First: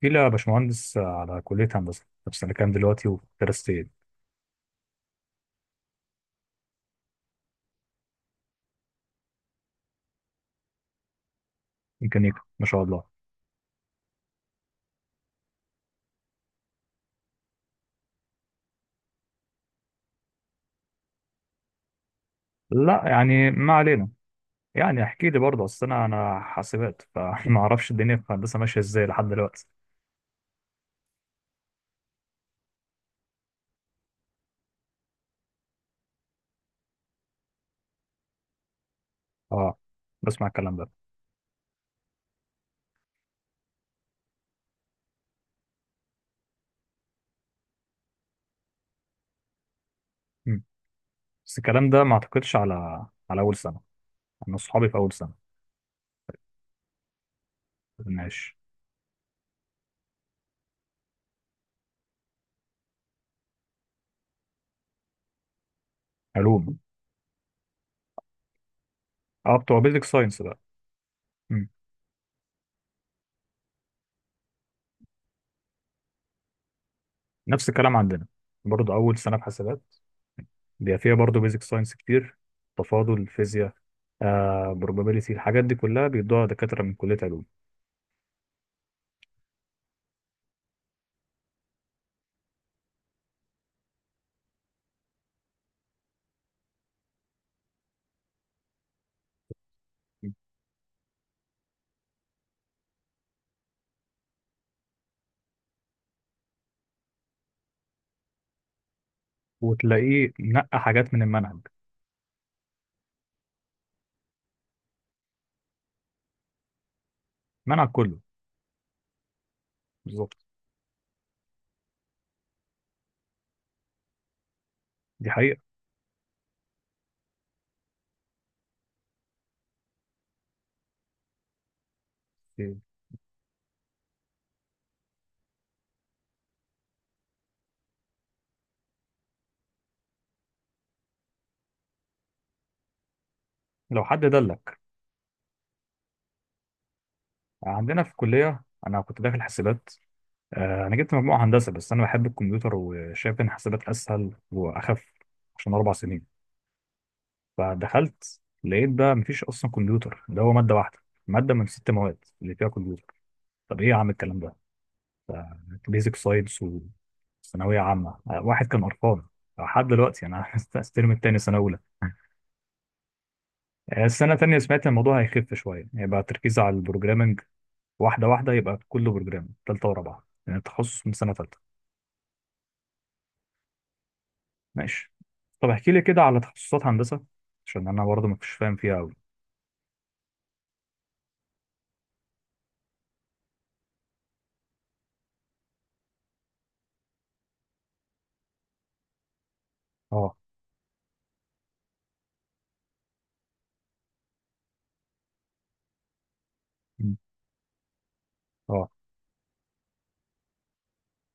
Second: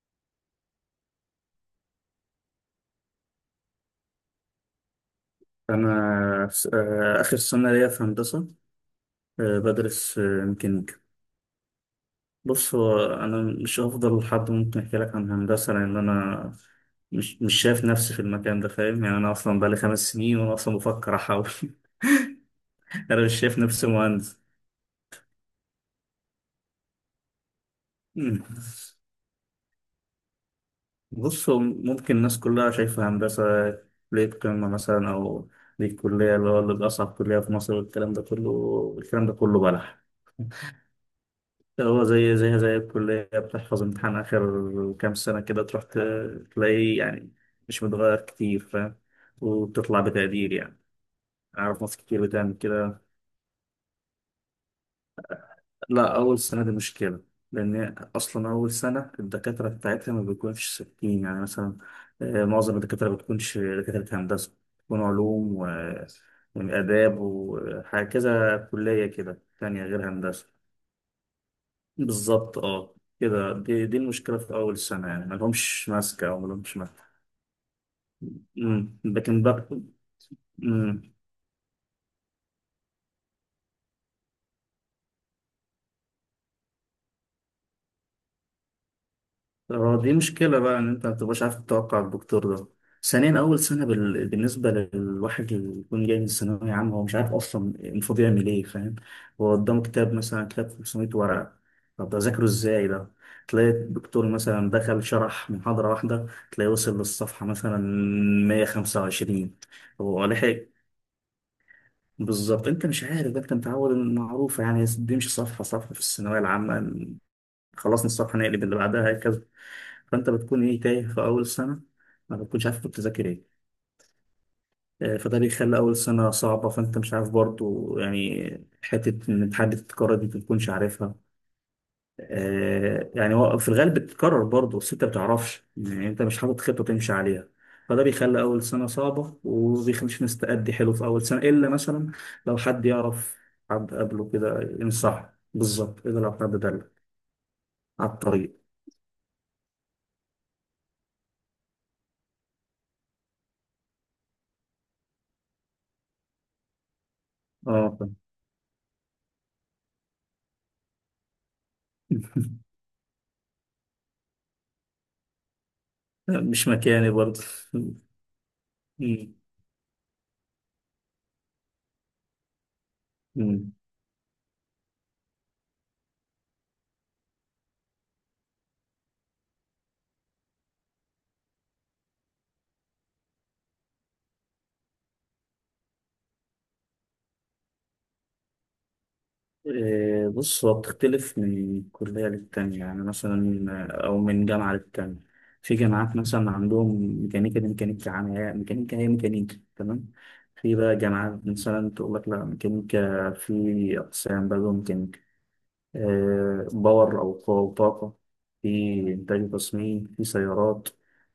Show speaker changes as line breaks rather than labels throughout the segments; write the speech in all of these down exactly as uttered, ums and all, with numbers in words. في، لا باشمهندس، على كلية هندسة. في سنة كام دلوقتي وفي درستين
أنا س- آه، آخر سنة ليا في هندسة. آه، بدرس آه، ميكانيكا.
ميكانيكا؟ ما
بص،
شاء
هو
الله.
أنا مش هفضل حد ممكن أحكي لك عن هندسة لأن أنا مش مش شايف نفسي في المكان ده، فاهم؟ يعني أنا أصلا بقالي خمس سنين وأنا أصلا بفكر أحول.
لا
أنا مش
يعني،
شايف
ما
نفسي
علينا.
مهندس.
يعني احكي لي برضه، اصل انا انا حاسبات، فما اعرفش الدنيا في
مم.
الهندسة ماشية ازاي لحد دلوقتي.
بص، هو ممكن الناس كلها شايفة هندسة كلية قمة مثلا، أو دي الكلية اللي هو اللي بأصعب كلية في مصر، والكلام ده كله الكلام ده كله
اه،
بلح.
بسمع الكلام ده.
هو زي زيها زي الكلية، بتحفظ امتحان آخر كام سنة كده، تروح ت- تلاقيه يعني مش متغير كتير، فاهم؟ وبتطلع بتقدير
مم.
يعني.
بس
أعرف
الكلام
ناس
ده ما
كتير بتعمل
اعتقدش
كده.
على على اول سنة. انا اصحابي في اول سنة.
لا، أول سنة دي مشكلة، لأن أصلا
ماشي.
أول سنة الدكاترة بتاعتها ما بيكونش ثابتين، يعني مثلا آه، معظم الدكاترة ما بتكونش دكاترة هندسة، بتكون علوم و-
علوم.
وآداب وحاجة كذا كلية كده
اه، بتوع
تانية
بيزك
غير
ساينس
هندسة.
بقى. مم.
بالظبط، اه. كده دي دي المشكلة في أول سنة، يعني ملهمش ماسكة أو ملهمش ماسكة.
نفس الكلام عندنا، برضه
أمم،
اول سنة في
لكن بقى،
حاسبات بيبقى
أمم،
فيها برضه بيزك ساينس كتير، تفاضل، فيزياء، آه probability، الحاجات دي كلها بيدوها دكاترة من كلية علوم.
اه، دي مشكلة بقى إن أنت متبقاش عارف تتوقع الدكتور ده. ثانيا، أول سنة بال... بالنسبة للواحد اللي يكون جاي من الثانوية عامة، هو مش عارف أصلا المفروض يعمل إيه، فاهم؟ هو قدامه كتاب مثلا، كتاب 500 ورقة، طب ده ذاكره إزاي ده؟ تلاقي الدكتور مثلا دخل شرح محاضرة واحدة، تلاقيه وصل للصفحة مثلا مائة وخمسة وعشرين. هو
وتلاقيه
لحق.
نقى حاجات من المنهج.
بالظبط، انت مش عارف ده، انت متعود ان معروفه، يعني بيمشي صفحه صفحه في الثانويه العامه.
المنهج
خلصنا
كله.
الصفحه، نقلب اللي بعدها، هكذا. فانت
بالظبط.
بتكون ايه، تايه في اول سنه، ما بتكونش عارف كنت تذاكر ايه. آه،
دي
فده
حقيقة.
بيخلي اول سنه صعبه، فانت مش عارف برضو يعني حته ان الامتحان دي ما بتكونش عارفها. آه، يعني هو في الغالب بتتكرر برضه، بس انت ما بتعرفش، يعني انت مش حاطط خطه تمشي عليها. فده بيخلي اول سنه صعبه وبيخليش الناس تأدي حلو في اول سنه، الا مثلا لو حد يعرف حد
لو حد
قبله كده
دلك.
ينصح بالظبط، الا لو حد دل
عندنا في
على الطريق.
الكلية أنا كنت داخل حاسبات. آه أنا جبت مجموعة هندسة، بس أنا بحب الكمبيوتر، وشايف إن حاسبات أسهل وأخف، عشان أربع سنين.
اه. فاهم.
فدخلت لقيت بقى مفيش أصلا كمبيوتر، ده هو مادة واحدة، مادة من ست مواد اللي فيها كمبيوتر. طب إيه يا عم الكلام ده، بيزك ساينس
مش مكاني برضه.
وثانويه عامه، آه، واحد كان ارقام. لحد دلوقتي انا الترم التاني سنه اولى.
مم.
آه، السنه التانيه سمعت الموضوع هيخف شويه، هيبقى تركيز على البروجرامنج. واحده واحده، يبقى كله بروجرامنج. تالته ورابعه يعني التخصص، من سنه تالته. ماشي. طب احكي لي كده على تخصصات هندسه، عشان انا برضه ما كنتش فاهم فيها قوي.
إيه، بص هو بتختلف من كلية للتانية، يعني مثلا آه، أو من جامعة للتانية. في جامعات مثلا عندهم ميكانيكا، دي ميكانيكا عامة، ميكانيكا هي ميكانيكا، تمام.
اه.
في بقى جامعات مثلا تقول لك لا، ميكانيكا في أقسام بقى جوه ميكانيكا. إيه،
مم.
باور أو قوة وطاقة. في
اه.
إنتاج وتصميم، في سيارات،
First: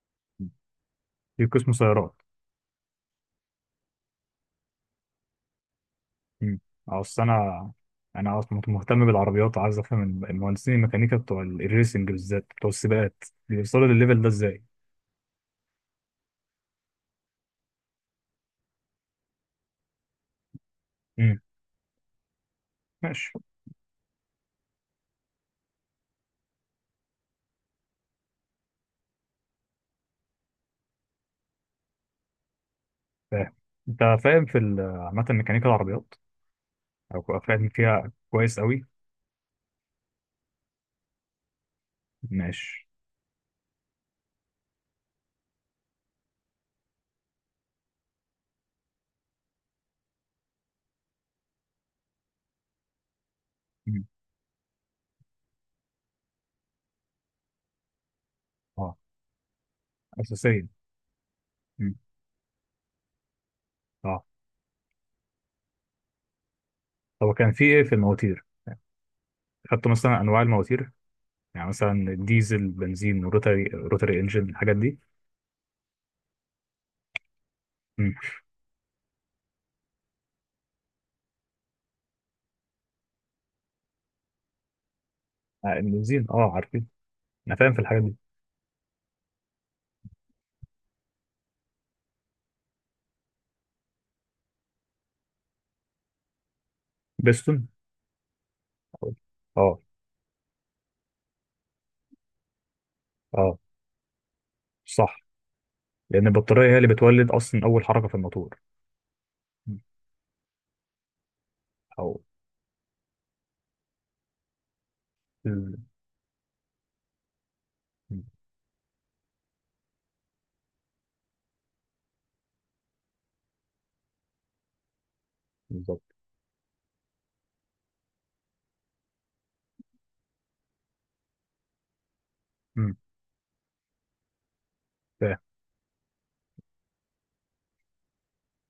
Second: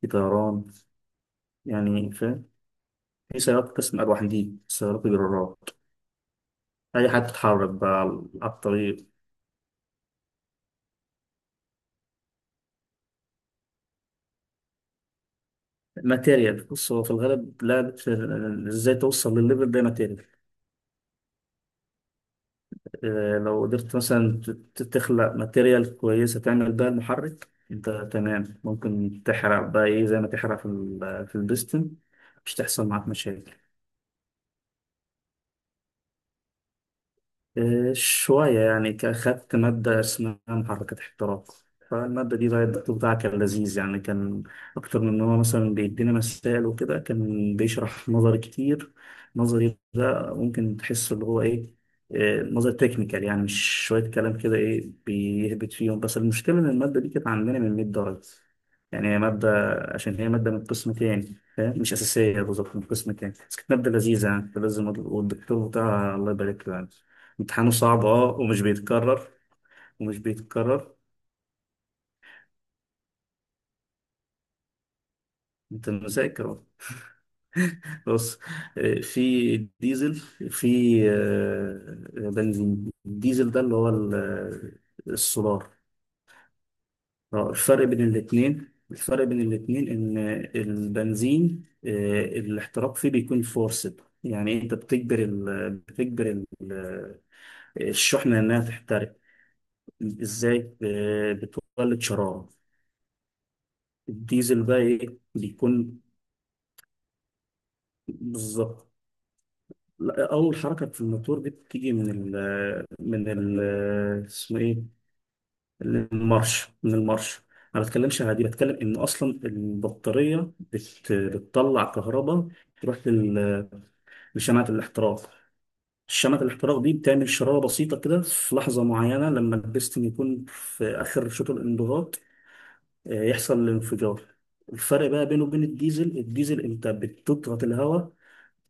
في
مم.
طيران،
في قسم
يعني
سيارات.
فاهم. في سيارات قسم أرواح، دي سيارات جرارات،
مم. اه،
أي
اصل
حد تتحرك
انا
بقى.
انا اصلا
على
كنت
الطريق.
مهتم بالعربيات، وعايز افهم الم- المهندسين الميكانيكا بتوع ال- الريسنج، بالذات بتوع السباقات، بيوصلوا للليفل ده ازاي؟
ماتيريال. بص هو في الغالب لعبة ال- ازاي توصل للليفل ده، ماتيريال.
ماشي.
آه، لو قدرت مثلا ت- ت- تخلق ماتيريال كويسة تعمل بيها المحرك، انت تمام، ممكن تحرق بقى ايه زي ما تحرق في ال- في البستن، مش تحصل معاك مشاكل.
فاهم. انت فاهم في ال- عامة ميكانيكا العربيات؟ او فاهم
إيه،
فيها كويس
شوية
قوي؟
يعني، ك- خدت مادة اسمها محركات احتراق. فالمادة دي بقى
ماشي.
الدكتور بتاعها كان لذيذ يعني، كان أكتر من إن هو مثلا بيدينا مسائل وكده، كان بيشرح نظري كتير. نظري ده ممكن تحس اللي هو إيه، إيه، نظري تكنيكال، يعني مش
مم.
شوية كلام كده إيه بيهبط فيهم. بس المشكلة إن المادة دي كانت عندنا من 100 درجة.
اه.
يعني هي مادة، عشان هي مادة من
اساسيا.
قسم تاني، فاهم، مش
مم.
أساسية بالظبط، من قسم تاني، بس كانت مادة
اه.
لذيذة يعني، كنت لازم، والدكتور بتاعها الله يبارك له يعني.
هو كان في
امتحانه
ايه في
صعب اه،
المواتير؟
ومش بيتكرر،
خدتوا
ومش
مثلا انواع المواتير؟
بيتكرر.
يعني مثلا ديزل، بنزين، روتري روتري انجن، الحاجات دي.
انت مذاكر أهو.
مم.
بص، آه، في ديزل، في آه، بنزين. الديزل ده اللي هو ال- آه، السولار.
آه، البنزين، اه، عارفين.
آه،
انا فاهم في
الفرق بين
الحاجات دي.
الاتنين، الفرق بين الاتنين ان البنزين آه، الاحتراق فيه بيكون فورسد، يعني انت بتجبر ال... بتجبر ال... آه،
بيستون.
الشحنة انها
اه.
تحترق.
اه.
ازاي؟ آه، بتولد شرارة.
آه،
الديزل بقى ايه
صح.
بيكون،
لان البطاريه هي اللي بتولد اصلا اول حركه في الموتور.
بالظبط.
مم.
لا، اول حركه في الموتور دي بتيجي
او
من ال من ال اسمه ايه
ال-
المارش، من المارش. انا ما بتكلمش
مم.
عادي، بتكلم ان اصلا البطاريه بت بتطلع كهرباء، تروح لل- لشمعه الاحتراق.
بالظبط.
شمعة الاحتراق دي بتعمل شرارة بسيطة كده في لحظة معينة، لما البستن يكون في آخر شوط الانضغاط،
مم.
آه، يحصل الانفجار. الفرق بقى
فاهم.
بينه وبين الديزل، الديزل انت بتضغط الهواء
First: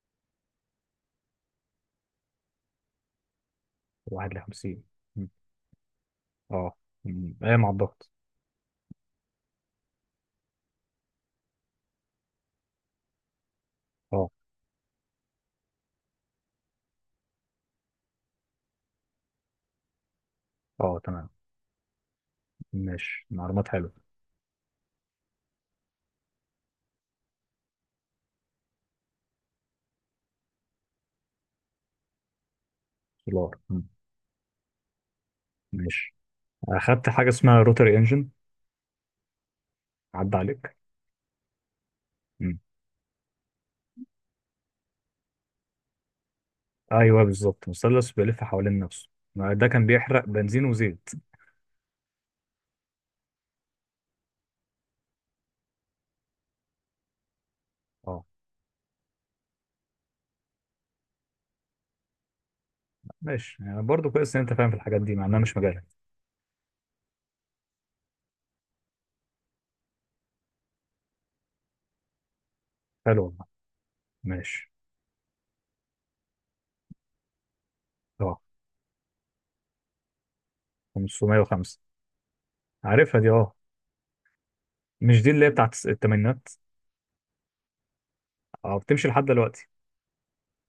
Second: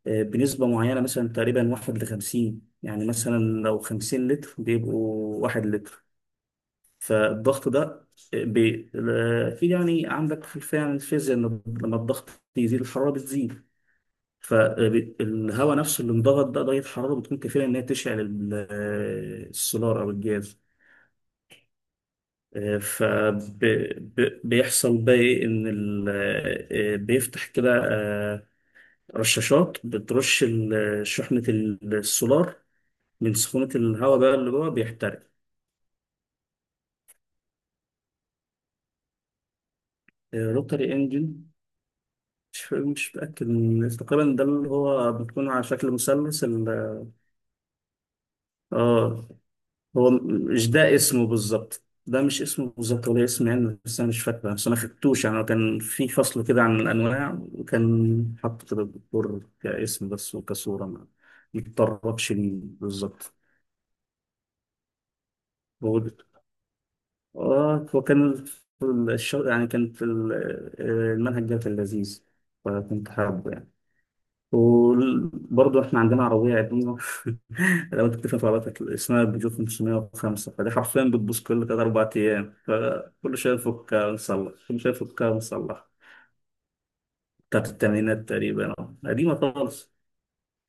بنسبة معينة، مثلا تقريبا واحد لخمسين، يعني مثلا لو خمسين لتر
واحد وخمسين.
بيبقوا واحد لتر.
اه. مم. ايه
فالضغط
مع
ده
الضغط؟
بي... في، يعني عندك خلفية عن الفيزياء، إن لما الضغط يزيد الحرارة بتزيد.
اه.
فالهواء نفسه اللي انضغط ده درجة حرارة بتكون كافية إن هي تشعل ال- السولار أو الجاز.
اه. تمام. ماشي، معلومات حلوه.
فبيحصل بقى إيه، إن ال... بيفتح كده، آه، رشاشات بترش ال- شحنة السولار، من
سولار.
سخونة
مم.
الهواء بقى اللي جوه بيحترق.
ماشي. اخدت حاجه اسمها روتري انجن، عدى
آه،
عليك؟
روتري انجن،
مم.
مش مش متأكد من- تقريبا ده اللي هو بيكون على شكل مثلث ال-
ايوه بالظبط، مثلث بيلف حوالين نفسه.
اه.
ما ده كان
هو
بيحرق بنزين
مش ده
وزيت.
اسمه بالظبط، ده مش اسمه بالظبط ولا اسم يعني، بس انا مش فاكره، بس انا خدتوش يعني، هو كان في فصل كده عن الانواع،
اه.
وكان حاطط كده الدكتور كاسم بس وكصوره، ما متطربش ليه بالظبط.
ماشي. يعني برضه كويس ان انت فاهم في الحاجات دي، مع انها مش مجالك.
هو، اه هو كان في الش- يعني كان في ال- آه، المنهج ده كان لذيذ، فكنت
حلو والله.
حابه يعني.
ماشي.
وبرضه احنا عندنا عربية قديمة. لو انت
اه،
بتفهم في عربيتك، اسمها بيجو خمسمية وخمسة. فدي حرفيا بتبوظ كل تلات
خمسة صفر خمسة.
أربع أيام،
عارفها دي.
فكل
اه.
شوية نفكها ونصلح، كل شوية
مش
نفكها
دي اللي هي بتاعت
ونصلح.
الثمانينات؟
بتاعت التمانينات تقريبا
اه،
اه.
بتمشي لحد
قديمة
دلوقتي.
خالص.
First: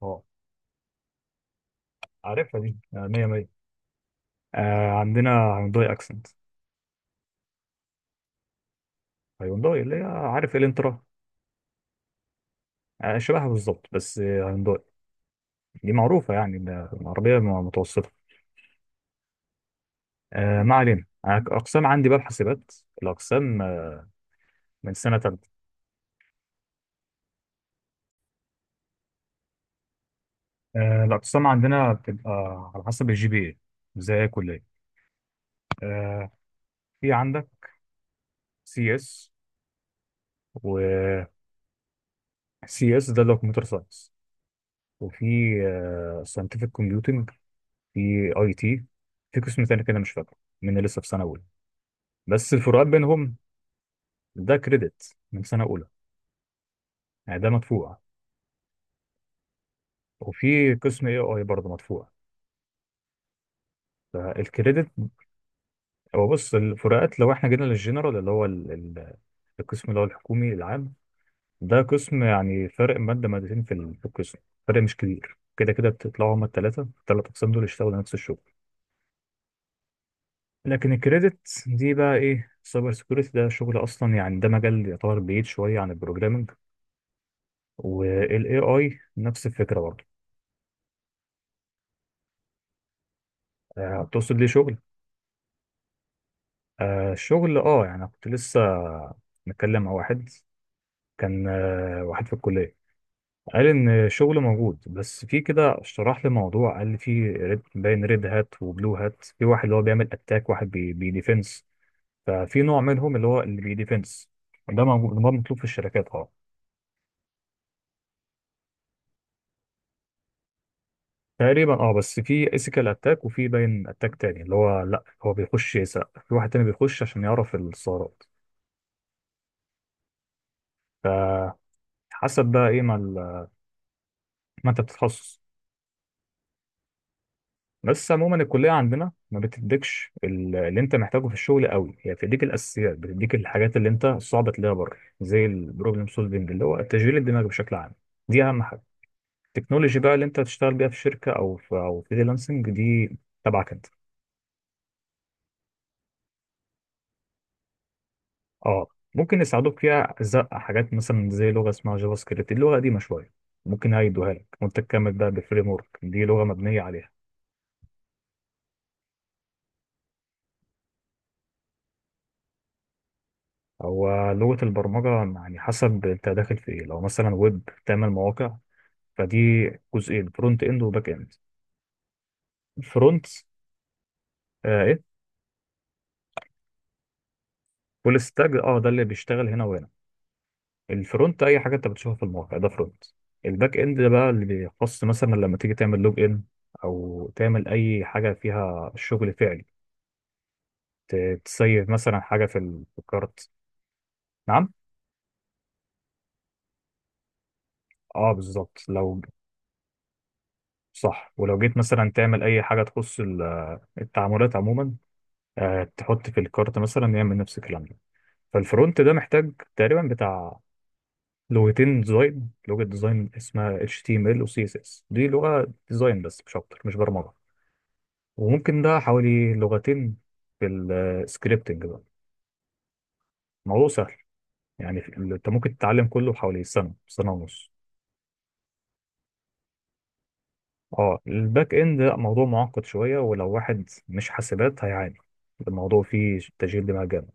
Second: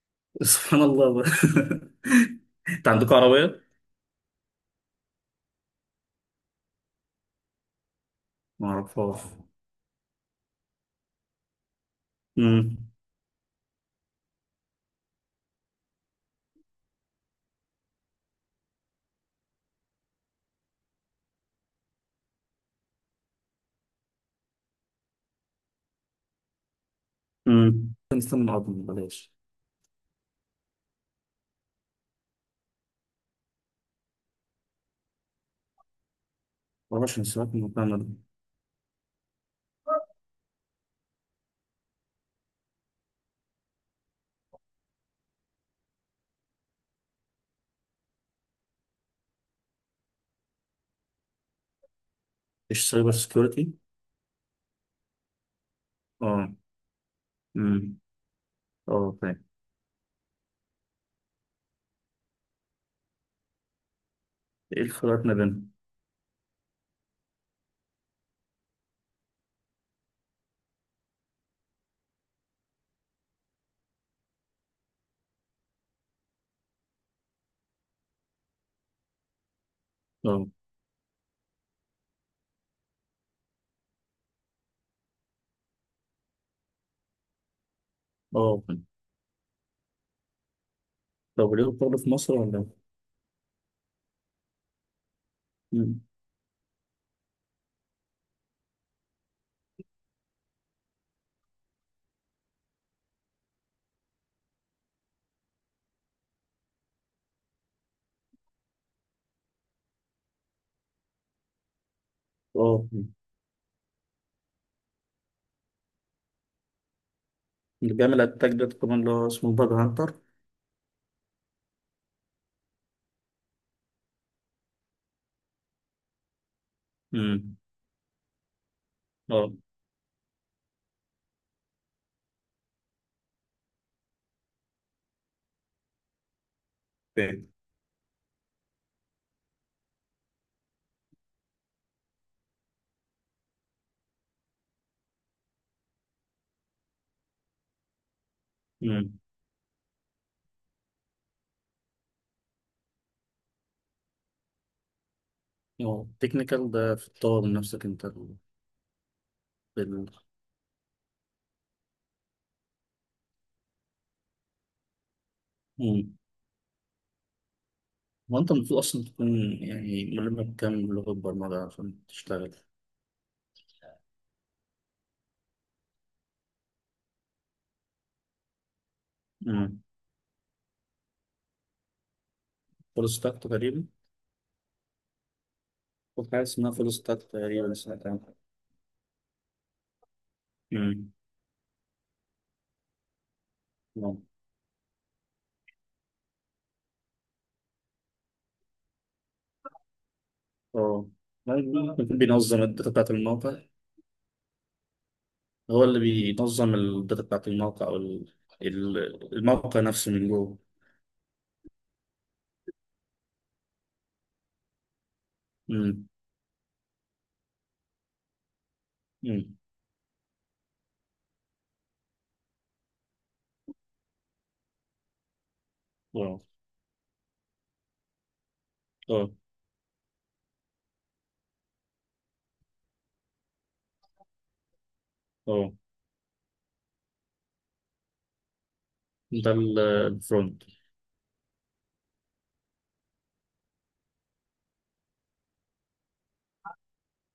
اه.
سبحان الله بقى.
عارفها دي.
انت
آه،
عندكم
ميه ميه.
عربية؟
آه، عندنا هيونداي اكسنت.
ما اعرفهاش.
هيونداي اللي هي عارف، الانترا.
امم.
آه، شبهها بالظبط. بس آه، هيونداي. دي معروفة، يعني ده عربية م- متوسطة. آه، ما علينا. أنا ك- أقسام عندي بقى، الحاسبات. الأقسام، آه، من سنة تالتة.
امم، نستنى الأرض بلاش.
آه، الأقسام عندنا بتبقى على حسب الجي بي إيه، زي أي كلية. آه، في
معرفش
عندك
نسيبك من المكان ده.
سي إس، و سي إس ده اللي هو كمبيوتر ساينس، وفي ساينتفك كومبيوتنج، في أي تي، في قسم تاني كده مش فاكره، من لسه في سنة أولى. بس الفروقات
ايش سايبر
بينهم،
سكيورتي؟
ده كريدت من سنة أولى،
اه.
يعني ده
امم.
مدفوع.
اه فاهم.
وفي قسم اي اي برضه مدفوع،
ايه
فالكريدت.
الفروقات ما بينهم؟
هو بص، الفروقات لو احنا جينا للجنرال اللي هو ال- ال- القسم اللي هو الحكومي العام، ده قسم يعني فرق مادة مادتين في ال- في القسم، فرق مش كبير. كده كده بتطلعوا، هما التلاتة التلات أقسام دول يشتغلوا نفس الشغل.
اه.
لكن الكريدت دي بقى إيه، سايبر سيكيورتي ده شغل أصلا، يعني ده مجال يعتبر بعيد شوية عن البروجرامينج، وال
اه.
إيه آي نفس الفكرة برضه.
لو ليه شغل في مصر ولا؟
آه، تقصد ليه شغل؟
مم.
آه، الشغل آه يعني كنت لسه متكلم مع واحد، كان آه، واحد في الكلية، قال إن الشغل موجود، بس في كده شرح لي موضوع، قال لي في ريد، باين، ريد هات وبلو هات، في واحد اللي هو بيعمل أتاك، واحد بي بيديفنس. ففي نوع
اه. مم.
منهم اللي هو اللي بيديفنس، ده موجود، ده مطلوب في الشركات. اه.
اللي بيعمل اتاك ده كمان اللي هو اسمه باج هانتر.
تقريبا اه. بس في اسيكال اتاك، وفي باين اتاك تاني اللي هو، لا هو بيخش يسرق، في واحد تاني بيخش عشان يعرف
مم.
الثغرات
اه
فحسب. بقى ايه ما, ال- ما انت بتتخصص.
فاهم.
بس عموما الكلية عندنا ما بتديكش ال- اللي انت محتاجه في الشغل قوي، هي بتديك الاساسيات، بتديك الحاجات اللي انت صعب تلاقيها بره، زي البروبلم سولفنج اللي هو تشغيل الدماغ بشكل عام، دي اهم حاجة.
مم.
التكنولوجي بقى اللي انت هتشتغل بيها في شركة او في او فريلانسنج، دي تبعك انت.
اه، تكنيكال ده في تطور من نفسك انت.
اه. ممكن يساعدوك
بال...
فيها، زق حاجات مثلا زي لغة اسمها جافا سكريبت، اللغة قديمة شوية، ممكن هيدوها لك وانت تكمل بقى بالفريم ورك،
مم.
دي لغة مبنية عليها.
هو انت المفروض اصلا تكون يعني ملم بكام لغة برمجة عشان تشتغل؟
هو لغة البرمجة، يعني حسب انت داخل في ايه. لو مثلا ويب، تعمل مواقع، فدي
مم.
جزئين، فرونت اند وباك اند.
فول
الفرونت
ستاك تقريبا.
آه، ايه،
في حاجة اسمها فول ستاك تقريبا، سمعت
فول
عنها.
ستاك. اه، ده اللي بيشتغل هنا وهنا.
مم.
الفرونت اي حاجه انت بتشوفها في الموقع ده فرونت. الباك اند ده
اه.
بقى اللي بيخص مثلا لما تيجي تعمل لوج ان، او تعمل اي حاجه فيها شغل فعلي،
اه،
ت- تسيف
ممكن يكون
مثلا حاجه في
بينظم
ال-
الداتا
في
بتاعت
الكارت.
الموقع.
نعم.
هو اللي بينظم الداتا بتاعت الموقع او
اه
ال-
بالظبط، لو.
ال- الموقع نفسه من جوه.
صح. ولو جيت مثلا تعمل اي حاجه تخص ال- التعاملات عموما، آه
امم.
تحط في الكارت مثلا، يعمل نفس الكلام ده. فالفرونت ده محتاج
امم.
تقريبا بتاع لغتين ديزاين، لغة ديزاين اسمها H T M L و سي إس إس، دي لغة ديزاين
اه.
بس، مش أكتر، مش برمجة. وممكن ده
اه.
حوالي لغتين. في السكريبتنج بقى، الموضوع سهل يعني، في- أنت
اه،
ممكن تتعلم كله حوالي سنة، سنة ونص.
ده ال- الفرونت.
اه. الباك إند لأ، موضوع معقد شوية، ولو واحد مش حاسبات هيعاني، الموضوع فيه تشغيل دماغ جامد.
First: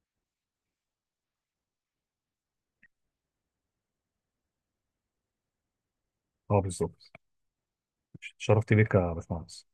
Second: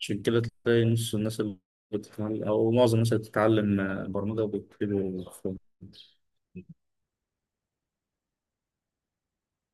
عشان كده تلاقي نص الناس اللي بتتعلم او معظم الناس اللي بتتعلم برمجه بيكتبوا فرونت.
اه بالظبط. شرفت بيك يا باشمهندس.